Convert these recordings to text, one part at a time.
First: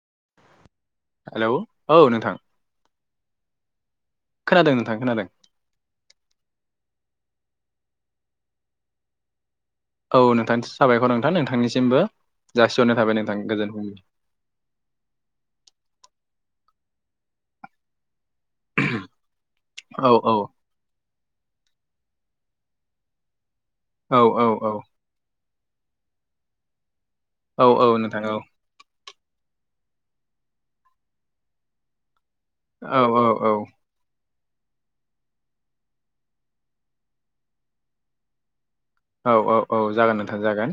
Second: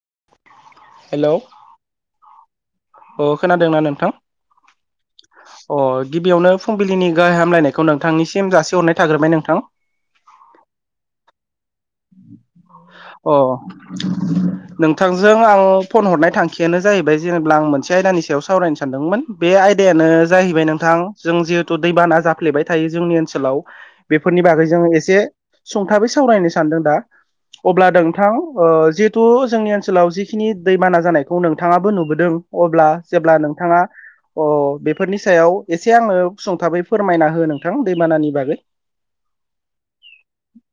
[inaudible] Hello औ नोंथां अ खोनादोंना नोंथां खोनादों नोंथां खोनादों अ गिबियावनो फुंबिलिनि गाहाम हामलायनायखौ नोंथांनिसिम जासि हरनाय थाग्रोबाय नोंथां। औ नोंथांनि साबायखर नोंथां नोंथांनि अ फुंबिलि नोंथांजों आं फन हरनाय थां थांखियानो जाहैबाय जेनेबा आं मोनसे आयदानि सायाव सावरायनो सानदोंमोन। बे औ आयदायानो औ जाहैबाय नोंथां जों जिहेथु दैबाना जाफ्लेबाय थायो जोंनि ओनसोलाव औ बेफोरनि औ बागै जोङो एसे सुंथाबै सावरायनो सानदों दा औ अब्ला औ नोंथां औ ओ जि थु जोंनि ओनसोलाव जिखिनि दैबाना जानायखौ नोंथाङाबो नुबोदों। अब्ला औ औ जेब्ला औ नोंथाङा अ बेफोरनि सायाव एसे आङो सुंथाबै फोरमायना हो नोंथां दैबानानि बागै। औ औ औ जागोन नोंथां जागोन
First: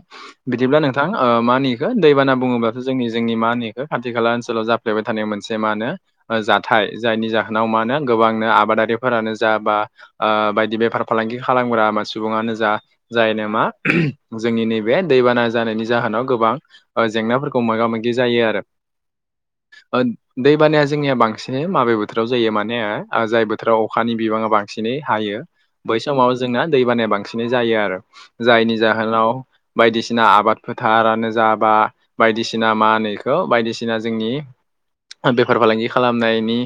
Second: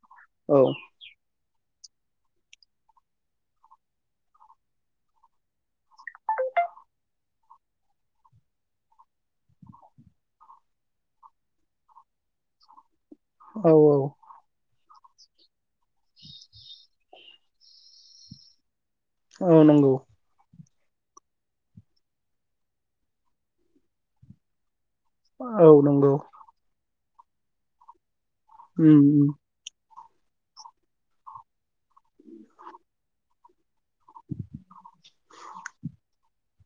औ बिदिब्ला नोंथां मा होनो इखो दैबाना बुङोब्लाथ' जों जोंनि मा होनो बेखौ खाथि खाला ओनसोलाव जाफ्लेबाय थानाय मोनसे मा होनो ओ जाथाय जायनि जा होनखव म गोबांनो आबादारिफोरानो जा बा बायदि बेफार फालांगि खालामग्रा सुबुङा जा जायनो मा? औ औ बे दैबाना जानायनि जाहोनाव गोबां जेंनाफोरखौ मोगा मोगि जायो आरो। औ नंगौ दै बानाया जोंनिया बांसिन माबे बोथोराव जायो माने जाय बोथोराव अखानि बिबाङा बांसिन बांसिनै हायो औ बै नंगौ समाव जोंना दैबानाया बांसिनै जायो आरो। जायनि उम जाहोनाव उम बायदिसिना। बायदिसिना आबाद फोथारानो जा बा बायदिसिना मा होनो बेखौ बायदिसिना जोंनि। बेफार फालांगि खालामनायनि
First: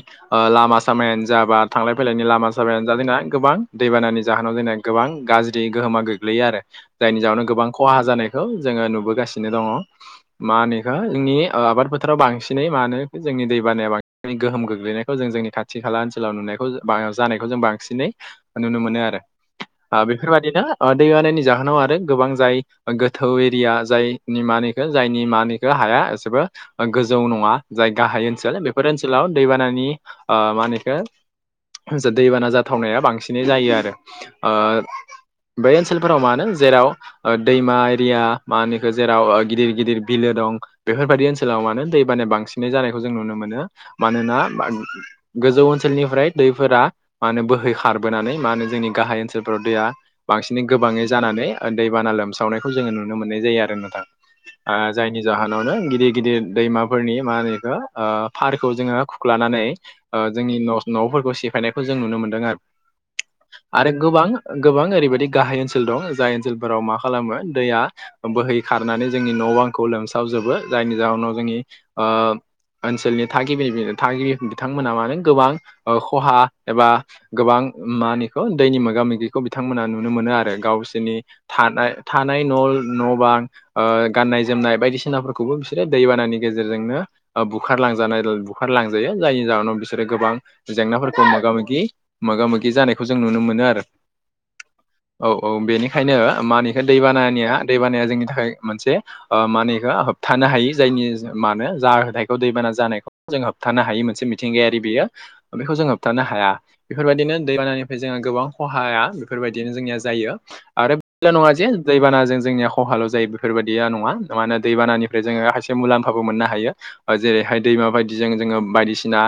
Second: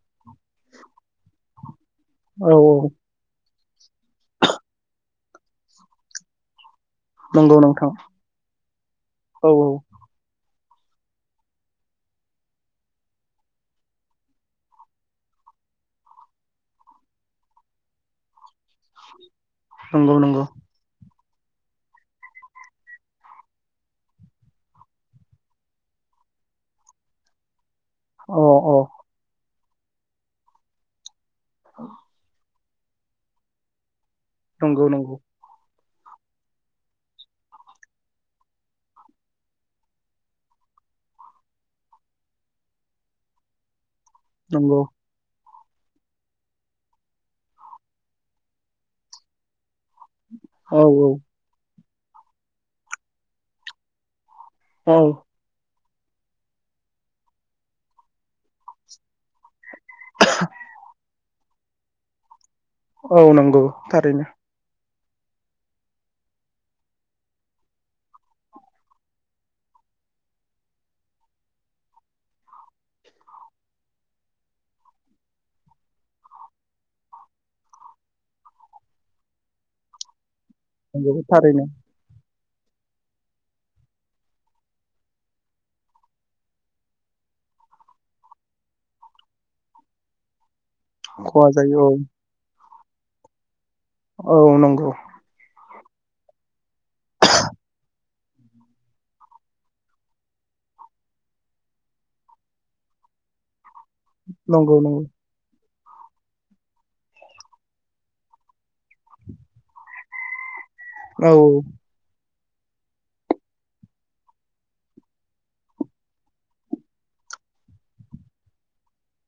लामा सामायानो जा बा। थांलाइ फैलाय लामा औ साबायानो औ जा जादोंना गोबां दैबानानि जाहोनाव जना गोबां गाज्रि गोहोमा गो गोग्लैयो आरो जायनि जाहावनो नंगौ गोबां नोंथां खहा जानायखौ जोङो औ नुबोगासिनो दङ। औ मा होनोखौ जोंनि आबाद फोथाराव बांसिनै मा होनो जोंनि दैबानाया बांसिनै गोहोम गोग्लैनायखौ जों जोंनि खाथि खाला ओनसोलाव नुनायखौ जानायखौ जों बांसिनै नुनो मोनो आरो। नंगौ बेफोर नंगौ बायदिनो [inaudible] जाहोनाव आरो गोबां जाय गोथौ एरिया जाय निमानिखौ जायनिमानिखौ हाया। एसेबो गोजौ नङा जाय गाहाइ अ ओनसोल अ बेफोर ओनसोलाव दैबानानि मानिखो दैबाना जा फोथावनाया बांसिनै जायो आरो। नंगौ नंगौ बे ओनसोलफोराव मा नो जेराव दैमा एरिया मा होनोखौो जेराव गिदिर गिदिर बिलो दं। बेफोरबायाददि ओनसोलाव मानो दै बानाया बांसिनै जानायखौ जों नुनो मोनो मानोना नंगौ गोजौ ओनसोलनिफ्राय दैफोरा मा होनो बोहै खारबोनानै मा होनो जोंनि गाहाय ओनसोलफोराव दैया। बांसिनै औ गोबाङै औ जानानै दैबाना लोमसावनायखौ जोङो नुनो मोननाय जायो आरो नोंथां। औ जायनि जाहोनावनो गिदिर गिदिर दैमाफोरनि मा होनो बेखौ फारखौ जोङो खुख्लानानै। जोंनि न' न'फोरखौ सिफायनायखौ जों नुनो मोन्दों आरो। औ नंगौ आरो थारैनो गोबां गोबां ओरैबायदि गाहाय ओनसोल दं जाय ओनसोलफोराव मा खालामो दैया बोहै खारनानै जोंनि न' बांखौ लोमसाव जोबो जायनि जाहोनाव जोंनि ओ ओनसोलनि थागिबि थागिबि बिथांमोना मानो गोबां खहा एबा गोबां मावहोनो बेखौ दैनि मोगा मोगिखौ बिथांमोना नुनो मोनो आरो नंगौ गावसोरनि थारैनो थानाय था नाय न' न' बां गाननाय जोमनाय बायदिसिनाफोरखौबो बिसोरो दैबानानि गेजेरजोंनो बुखारलांजानाय बुखारलांजायो जायनि जाहोनाव बिसोरो गोबां जेंनाफोरखौ खहा मोगा मोगि जायो औ मोगा मोगि जानायखौ जों नुनो मोनो आरो। औ नं औ औ बेनि बेखायनो मानिखौ दैबानायानिया दैबानाया जोंनि थाखाय मोनसे मानिखौ होबथानो हायो जाय नि मानो जा जाहथायखौ दैबाना जानायखौ जों होबथानो हायो मोनसे नंगौ मिथिंगायारि नंगौ बेयो बेखौ जों होबथानो हाया बेफोरबायदिनो दैबानानिफ्राय जों गोबां खहाया बेफोरबायदिनो जोंनि जायो आरो बेल औ नङा दैबाना जों जोंनिया खहाल' जायो बेफोरबायदिया नङा माने होयो दैबानानिफ्राय जोङो खायसे मुलाम्फाबो मोननो हायो जेरै हाय दैमा बायदिजों जोङो बायदिसिना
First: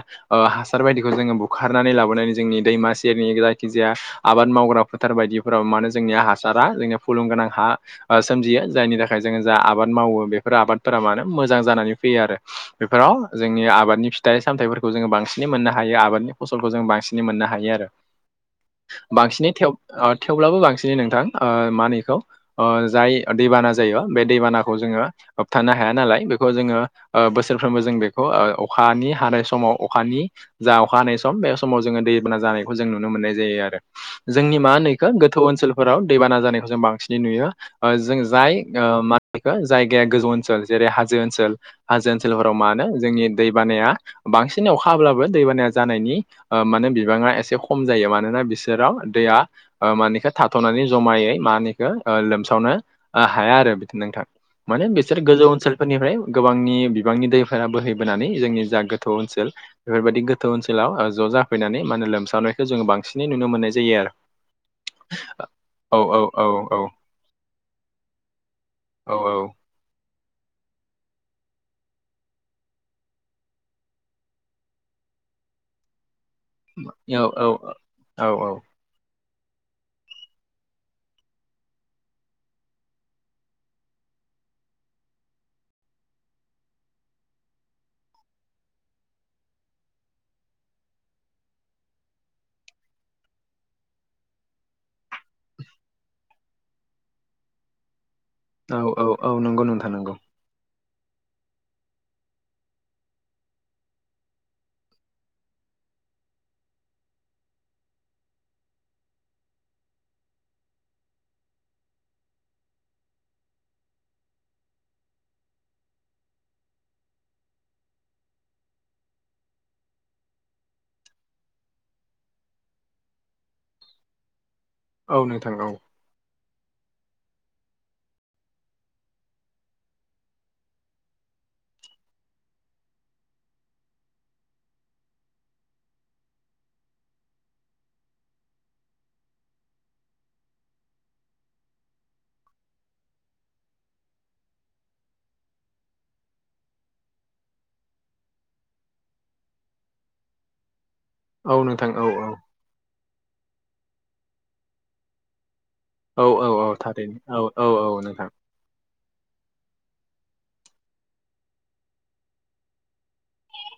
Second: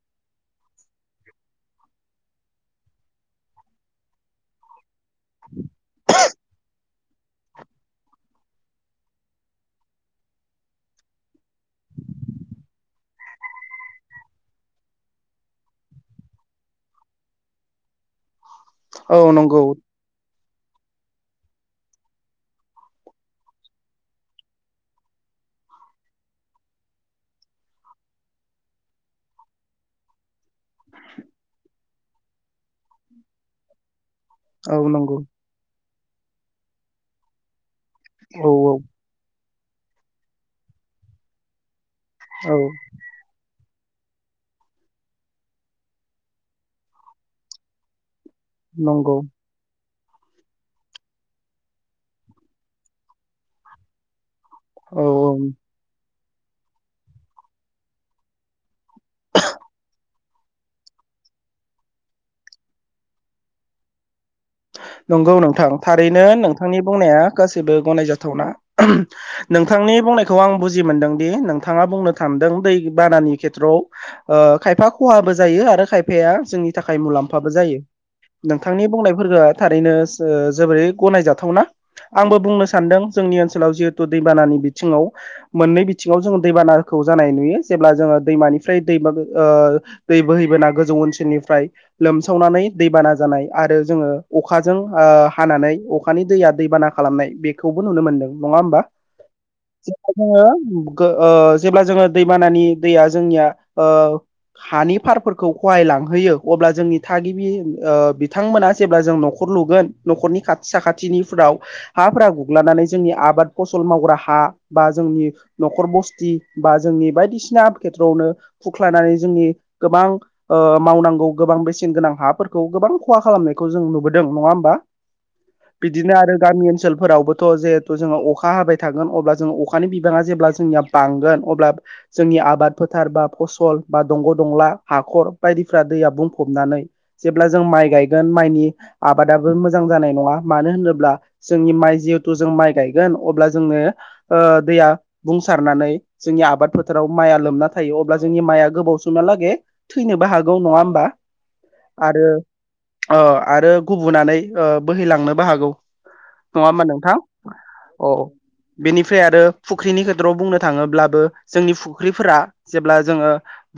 हासार बायदिखौ जोङो बुखारनानै लाबोनानै जोंनि दैमासिम। जोंनि जायखि जाया आबाद मावग्रा फोथार बायदिफोराव मानो जोंनिया हासारा जोंनि खुलुमगोनां हा सोमजियो जायनि थाखाय जोङो जा आबाद मावो बेफोर आबादफोरा मानो मोजां जानानै। फैयो आरो बेफोराव जोंनि आबादनि फिथाइ सामथायाइफोरखौ जोङो बांसिनै मोननो हायो आबादनि फसलखौ जों बांसिन। बांसिनै मोननो हायो आरो औ बांसिनै नंगौ। थेव ओ थेवब्लाबो बांसिनै नोंथां मानिखौ जाय दैबाना जायो बे दैबानाखौ जोङो। होबथानो हाया नालाय बेखौ जोङो बोसोरफ्रोमबो जों बेखौ अखानि हानाय समाव अखानि जा अखा हानाय सम बे समाव जोङो दैबाना जानायखौ जों नुनो मोननाय जायो आरो। औ माखौ नंगौ गोथौ ओनसोलफोराव दैबाना जानायखौ जों बांसिनै नुयो जों औ जाय मा बेखौ जायगाया गोजौ ओनसोल जेरै हाजो ओनसोल हाजो औ ओनसोलफोराव मानो जोंनि दै बानाया बांसिन अखा हाब्लाबो दै बानाया जानायनि माने बिबाङा एसे खम जायो मा मानोना बिसोराव नंगौ दैया मानिखौ थाथ'नानै जमायै मानिखौ लोमसावनो हाया आरो बिदिनो नोंथां। माने औ बिसोर औ गोजौ ओनसोलफोरनिफ्राय गोबांनि बिबांनि दैफोरा बोहैबोनानै जोंनि जा गो थौ ओनसोल बेफोरबायदि गो थौ ओनसोलाव ज' जाफैनानै माने लोमसावनायखौ जोङो बांसिनै नुनो मोननाय जायो आरो। [inaudible] नंगौ नोंथां औ औ थारैनो औ औ नोंथांनि बुंनाया गासैबो गनायजाथावना औ नोंथांनि बुंनाय खौ आं बुजि मोनदों दि नोंथाङा बुंनो सानदों दै बानानि खेथ्रआव खायफा खहा बो जायो खायफाया जोंनि थाखाय औ मुलाम्फाबो जायो औ औ नोंथांनि। बुंनाय फोरा थारैनो जोबोरै गनायजाथावना आंबो बुंनो सानदों जोंनि ओनसोलाव जिहेथु दैबानानि बिथिङाव मोननै बिथिङाव जोङो दैबानाखौ जानाय नुयो जेब्ला जोङो दैमानिफ्राय दै दै बोहैबोना गोजौ ओनसोलनिफ्राय लोमसावनानै दैबाना जानाय आरो जोङो अखाजों हानानै अखानि दैया दैबाना खालामनाय बेखौबो नुनो मोनदों। नङा औ होमबा औ औ नंगौ नोंथां जेराव नंगौ जोङो जेब्ला जोङो दै बानानि दैया जोंनिया हानि फारफोरखौ खहायलाङो लांहोयो अब्ला जोंनि थागिबि बिथांमोना जेब्ला जों न'खर लुगोन न'खरनि खाथि साखाथिनिफ्राव हाफोरा गुग्लानानै जोंनि आबाद फस ला मावग्रा हा बा जों न'खर बसथि बा जोंनि बायदिसिना खेथ्रयावनो खुरख्लानानै जोंनि गोबां मावनांगौ गोबां बेसेन गोनां हाफोरखौ गोबां खहा खालामनाय खौ जों नुबोदों नङा होमबा औ नोंथां औ। बिदिनो आरो गामि ओनसोलफोरावबोथ' जिहेथु जोङो अखा हाबाय थागोन अब्ला जोङो अखानि बिबाङा जेब्ला जोंनिया बांगोन अब्ला जोंनि आबाद फोथार बा फसल बा दंग' दंला हाखर बायदिफ्रा दैया बुंफ नानै जेब्ला जों माइ गाय गोन माइनि आबादाबो मोजां जानाय नङा मानो होनोब्ला जोंनि माइ जिहेथु जों माइ गायगोन अब्ला जोंनो दैया बुंसारनानै जोंनि आबाद फोथाराव माइया लोमना थायो अब्ला जोंनि माइआ गोबाव समालागै थैनोबो हागौ नङा होमबा? औ नोंथां औ औ।। अ आरो गुबुनानै बोहैलांनोबो हागौ। औ औ नङा औ होमबा नोंथां थारैनो औ औ औ अ नोंथां बेनिफ्राय आरो फुख्रिनि खेथ्रयाव बुंनो थाङोब्लाबो जोंनि फुख्रिफोरा जेब्ला जोङो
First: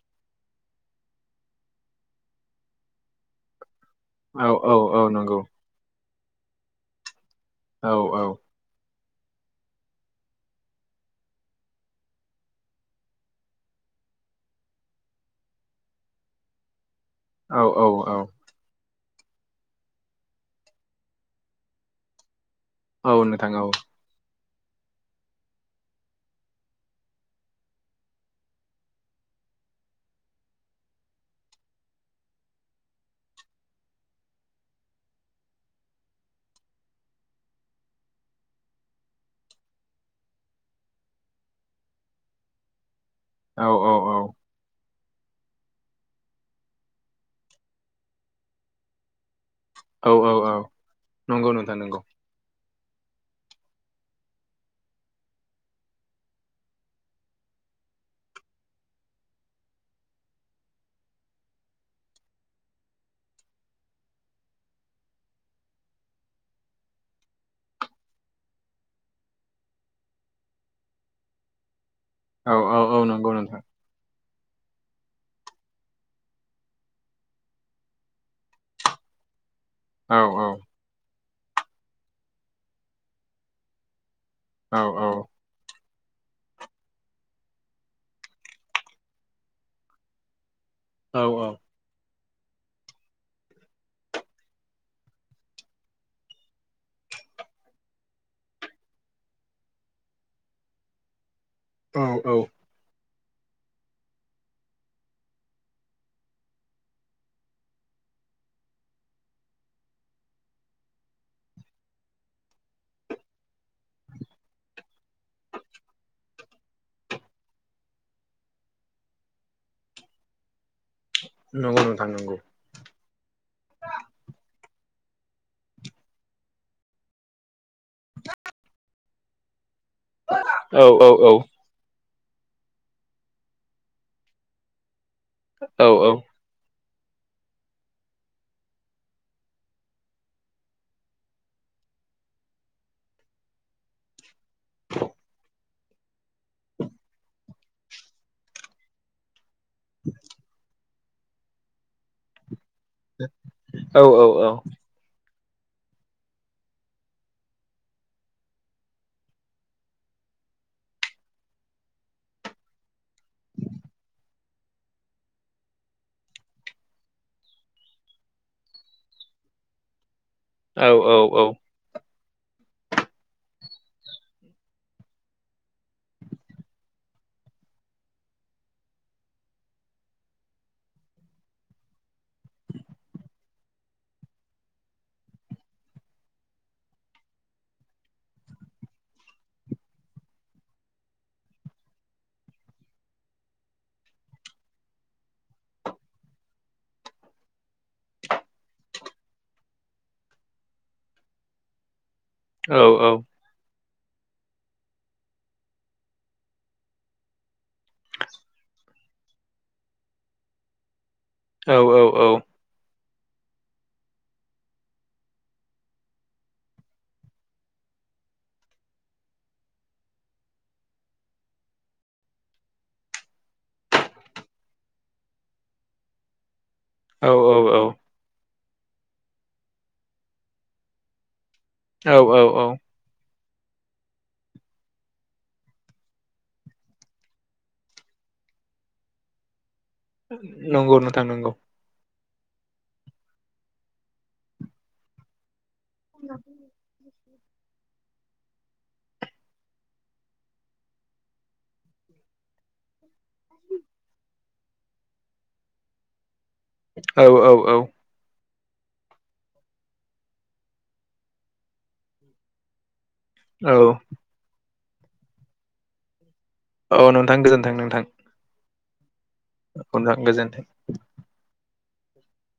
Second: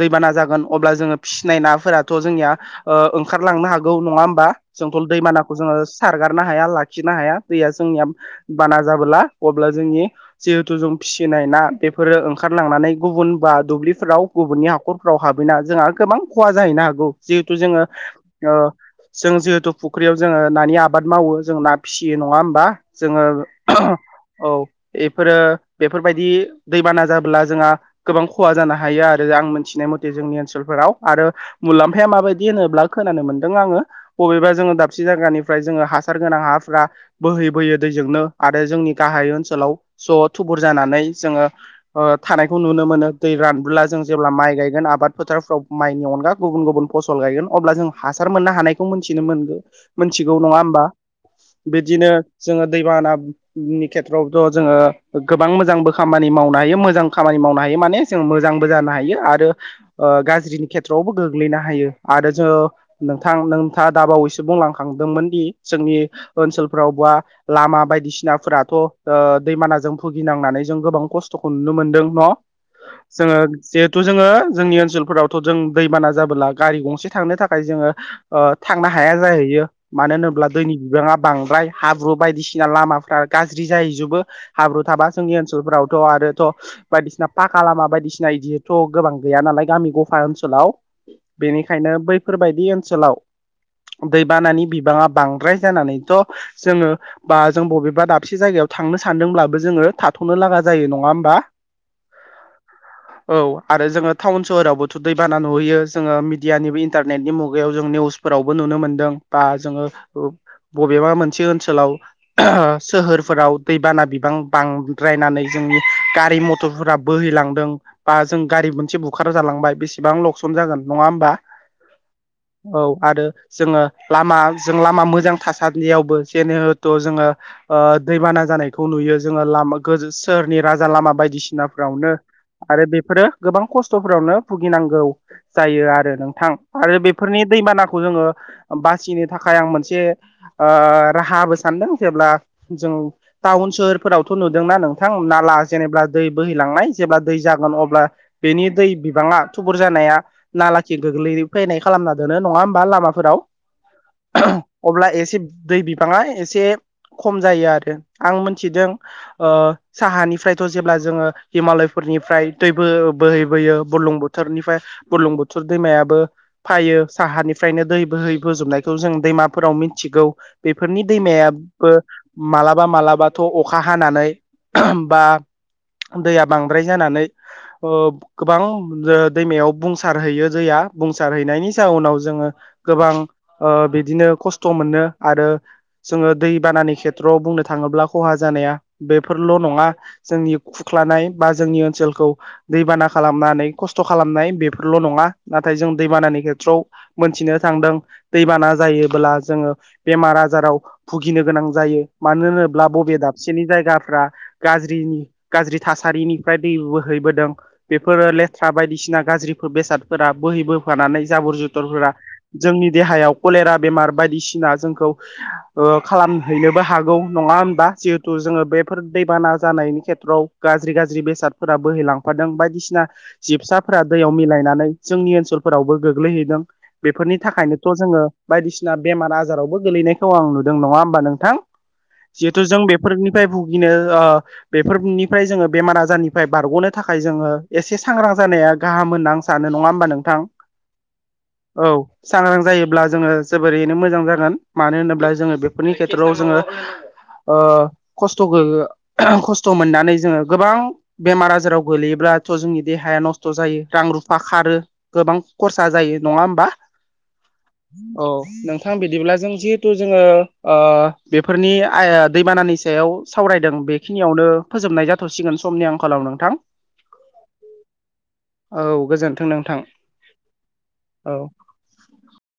दैबाना जागोन अब्ला जोङो फिसिनाय नाफोराथ' जोंनिया ओखारलांनो हाग गौ नङा होमबा औ औ औ जोंथ' नंगौ दैमानाखौ जोङो सारगारनो हाया लाखिनो हाया। दैया औ जोंनिया औ बाना जाबोला अब्ला जोंनि जिहेथु जों फिसिनाय ना बेफोरो ओंखारलांनानै गुबुन बा दुब- दुबलिफ्राव गुबुननि हाखरफ्राव हाबैना जोंहा गोबां खहा जाहैनो हागौ जिहेथु औ जोङो औ ओ जों जिहेथु फुख्रियाव जोङो नानि आबाद मावो जों ना फिसियो नङा होमबा? औ जोङो नोंथां औ औ बेफोरो बेफोरबायदि दैबाना जाबोला जोंहा गोबां खहा जानो हायो आरो। आं मिथिनाय मथे जोंनि ओनसोलफोराव आरो मुलाम्फाया माबायदि होनोब्ला खोनानो मोनदों आङो बबेबा जोङो दाबसे जायगानिफ्राय जोङो हासार गोनां हाफ्रा बोहै बोयो दै जोंनो आरो जोंनि गाहाय ओनसोलाव ज' थुबुर जानानै जोङो थानायखौ नुनो मोनो। दै औ रानबोब्ला औ जों जेब्ला माइ गायगोन आबाद फोथारफ्राव माइनि अनगा गुबुन गुबुन फसल गायगोन अब्ला जों हासार मोननो हानायखौ मोनथिनो मोन औ औ मोनथिगौ औ नङा होमबा नंगौ नोंथां नंगौ बिदिनो जोङो दैबानानि खेथ्रआवथ' जोङो गोबां मोजांबो खामानि मावनो हायो मोजां खामानि मावनो हायो। माने जों मोजांबो जानो हायो आरो गाज्रिनि खेथ्रआवबो गोग्लैनो हायो आरो जोङो नोंथां नोंथाङा दाबावैसो बुंलांखांदोंमोन दि जोंनि ओनसोलफ्राव बा लामा बायदिसिनाफोराथ' ओ दैबानाजों भुगिनांनानै जों गोबां खस्थ'खौ नुनो मोनदों। न' औ औ औ नंगौ जोङो नोंथां जिहेथु जोङो जोंनि ओनसोलफोरावथ' जों दैबाना जाबोला गारि गंसे थांनो थाखाय थाखाय जोङो ओ थांनो हाया जाहैयो मानो औ होनोब्ला औ दैनि बिबाङा बांद्राय हाब्रु बायदिसिना लामाफ्रा गाज्रि जाहैजोबो औ हाब्रु थाबा जोंनि ओनसोलफ्राव। थ' आरोथ' बायदिसिना पाखा लामा बायदिसिना बिदिथ' गोबां गैया नालाय गामि गफा ओनसोलाव। औ बेनिखायनो बैफोरबायदि ओनसोलाव दैबानानि बिबाङा बांद्राय जानानैथ' जोङो बा जों बबेबा दाबसे जायगायाव थांनो सानदोंब्लाबो जोङो थाथ'नो लागा जायो नङा होमबा? औ औ औ आरो जोङो टाउन सोहरावबोथ' दैबाना नुहैयो जोङो मिडियानिबो इन्टारनेटनि मुगायाव जों निउसफोरावबो नुनो मोन्दों बा जोङो बबेबा मोनसे ओनसोलाव सोहोरफोराव दैबाना बिबां बांद्रायनानै जों गारि मटरफोरा बोहैलांदों बा जों गारि मोनसे बुखार जालांबाय बेसेबां लकसन जागोन। नङा होमबा नंगौ नोंथां नंगौ औ आरो जोङो लामा लामा मोजां थासानदियावबो जेहेथ' जोङो दैबाना जानायखौ नुयो जोङो लामा सोहोरनि औ राजा औ लामा औ बायदिसिनाफ्रावनो आरो बेफोरो गोबां खस्थ'फोरावनो भुगिनांगौ जायो आरो नोंथां। आरो बेफोरनि दैबानाखौ जोङो बासिनो थाखाय आं मोनसे राहाबो सान दों जेब्ला जों टाउन सोहोरफोरावथ' नुदोंना नोंथां नाला जेनेबा दै बोहैलां जेब्ला दै जागोन अब्ला बेनि दै बिबाङा थुबुर जानाया नालाखि गोग्लै फैनाय खालामना दोनो नङा होमबा? बा लामाफोराव औ अब्ला एसे दै बिबाङा एसे खम जायो आरो आं मोनथिदों ओ साहानिफ्रायथ' जेब्ला जोङो हिमालयफोर निफ्राय दै बो बोहैबोयो बरलुं बोथोरनिफ्राय बलुं बोथोर दैमायाबो फायो साहानिफ्रायनो दै बोहै बोजोबनायखौ जों दैमाफोराव मिथिगौ। औ बेफोरनि औ दैमायाबो मालाबा मालाबाथ' अखा हानानै बा दैया बांद्राय जानानै ओ गोबां ओ दैमायाव बुंसारहोयो दैया हैनायनि जाउनाव जोङो गोबां ओ बिदिनो खस्थ' मोनो आरो दै बानानि खेथ्रआव बुंनो थाङोब्ला खहा जानाया बेफोरल' नङा जोंनि खुख्लानाय जोंनि ओनसोलखौ दैबाना खालामनानै खस्थ' खालामनाय बेफोरल' नङा नाथाय जों दैबानानि खेथ्रआव मोनथिनो थांदों दैबाना जायोबोब्ला जोङो बेमार आजाराव भुगिनो गोनां जायो मानो औ होनोब्ला औ बबे दाबसेनि जायगा गाज्रि थासारिनिफ्राय दै बोहैबोदों बेफोरो लेथ्रा बायदिसिना सिना गाज्रिफोर बेसादफोरा बोहै बोफानानै जाबोर जुथरफोरा औ जोंनि देहायाव कलेरा बेमार बायदिसिना जोंखौ ओ खालामहैनोबो हागौ नङा होनोमबा? जिहेथु जोङो बेफोर दैबाना जानायनि खेथ्रआव गाज्रि गाज्रि बेसादफोरा बोहैलांफादों बायदिसिना जिबसाफोरा दैयाव मिलायनानै जोंनि ओनसोल फोरावबो गोग्लैहैदों बेफोरनि थाखायनोथ' औ जोङो बायदिसिना बेमार आजारावबो गोलैनायखौ आं नुदों नङा होमबा नोंथां औ जिहेथु जों बेफोरनि भुगिनो ओ बेफोरनिफ्राय जोङो बेमार आजारनिफ्राय बारग'नो थाखाय जोङो एसे सांग्रां जानाया गाहाम होनना आं सानो नङा होमबा औ नोंथां? नंगौ नोंथां नंगौ। औ सांग्रां जायोब्ला जोङो जोबोरैनो मोजां जागोन मानो होनोब्ला जोङो बे नि खेथ्रआव जोङो ओ खस्थ' खस्थ' मोननानै जोङो गोबां बेमार आजाराव गोलैयोब्ला स्थ' जोंनि देहाया नस्थ' जायो रां रुफा खारो गोबां खरसा जायो नङा होम औ औ औ नोंथां बिदिब्ला जों जिहेथु जोङो बेफोरनिइ ओ दैबानानि सायाव सावरायदों औ बेखिनियावनो फोजोबनाय जाथ'सिगोन समनि आंखालाव नोंथां औ नोंथां गोजोन्थों नोंथां औ गोजोन्थों नोंथां गोजोन्थों औ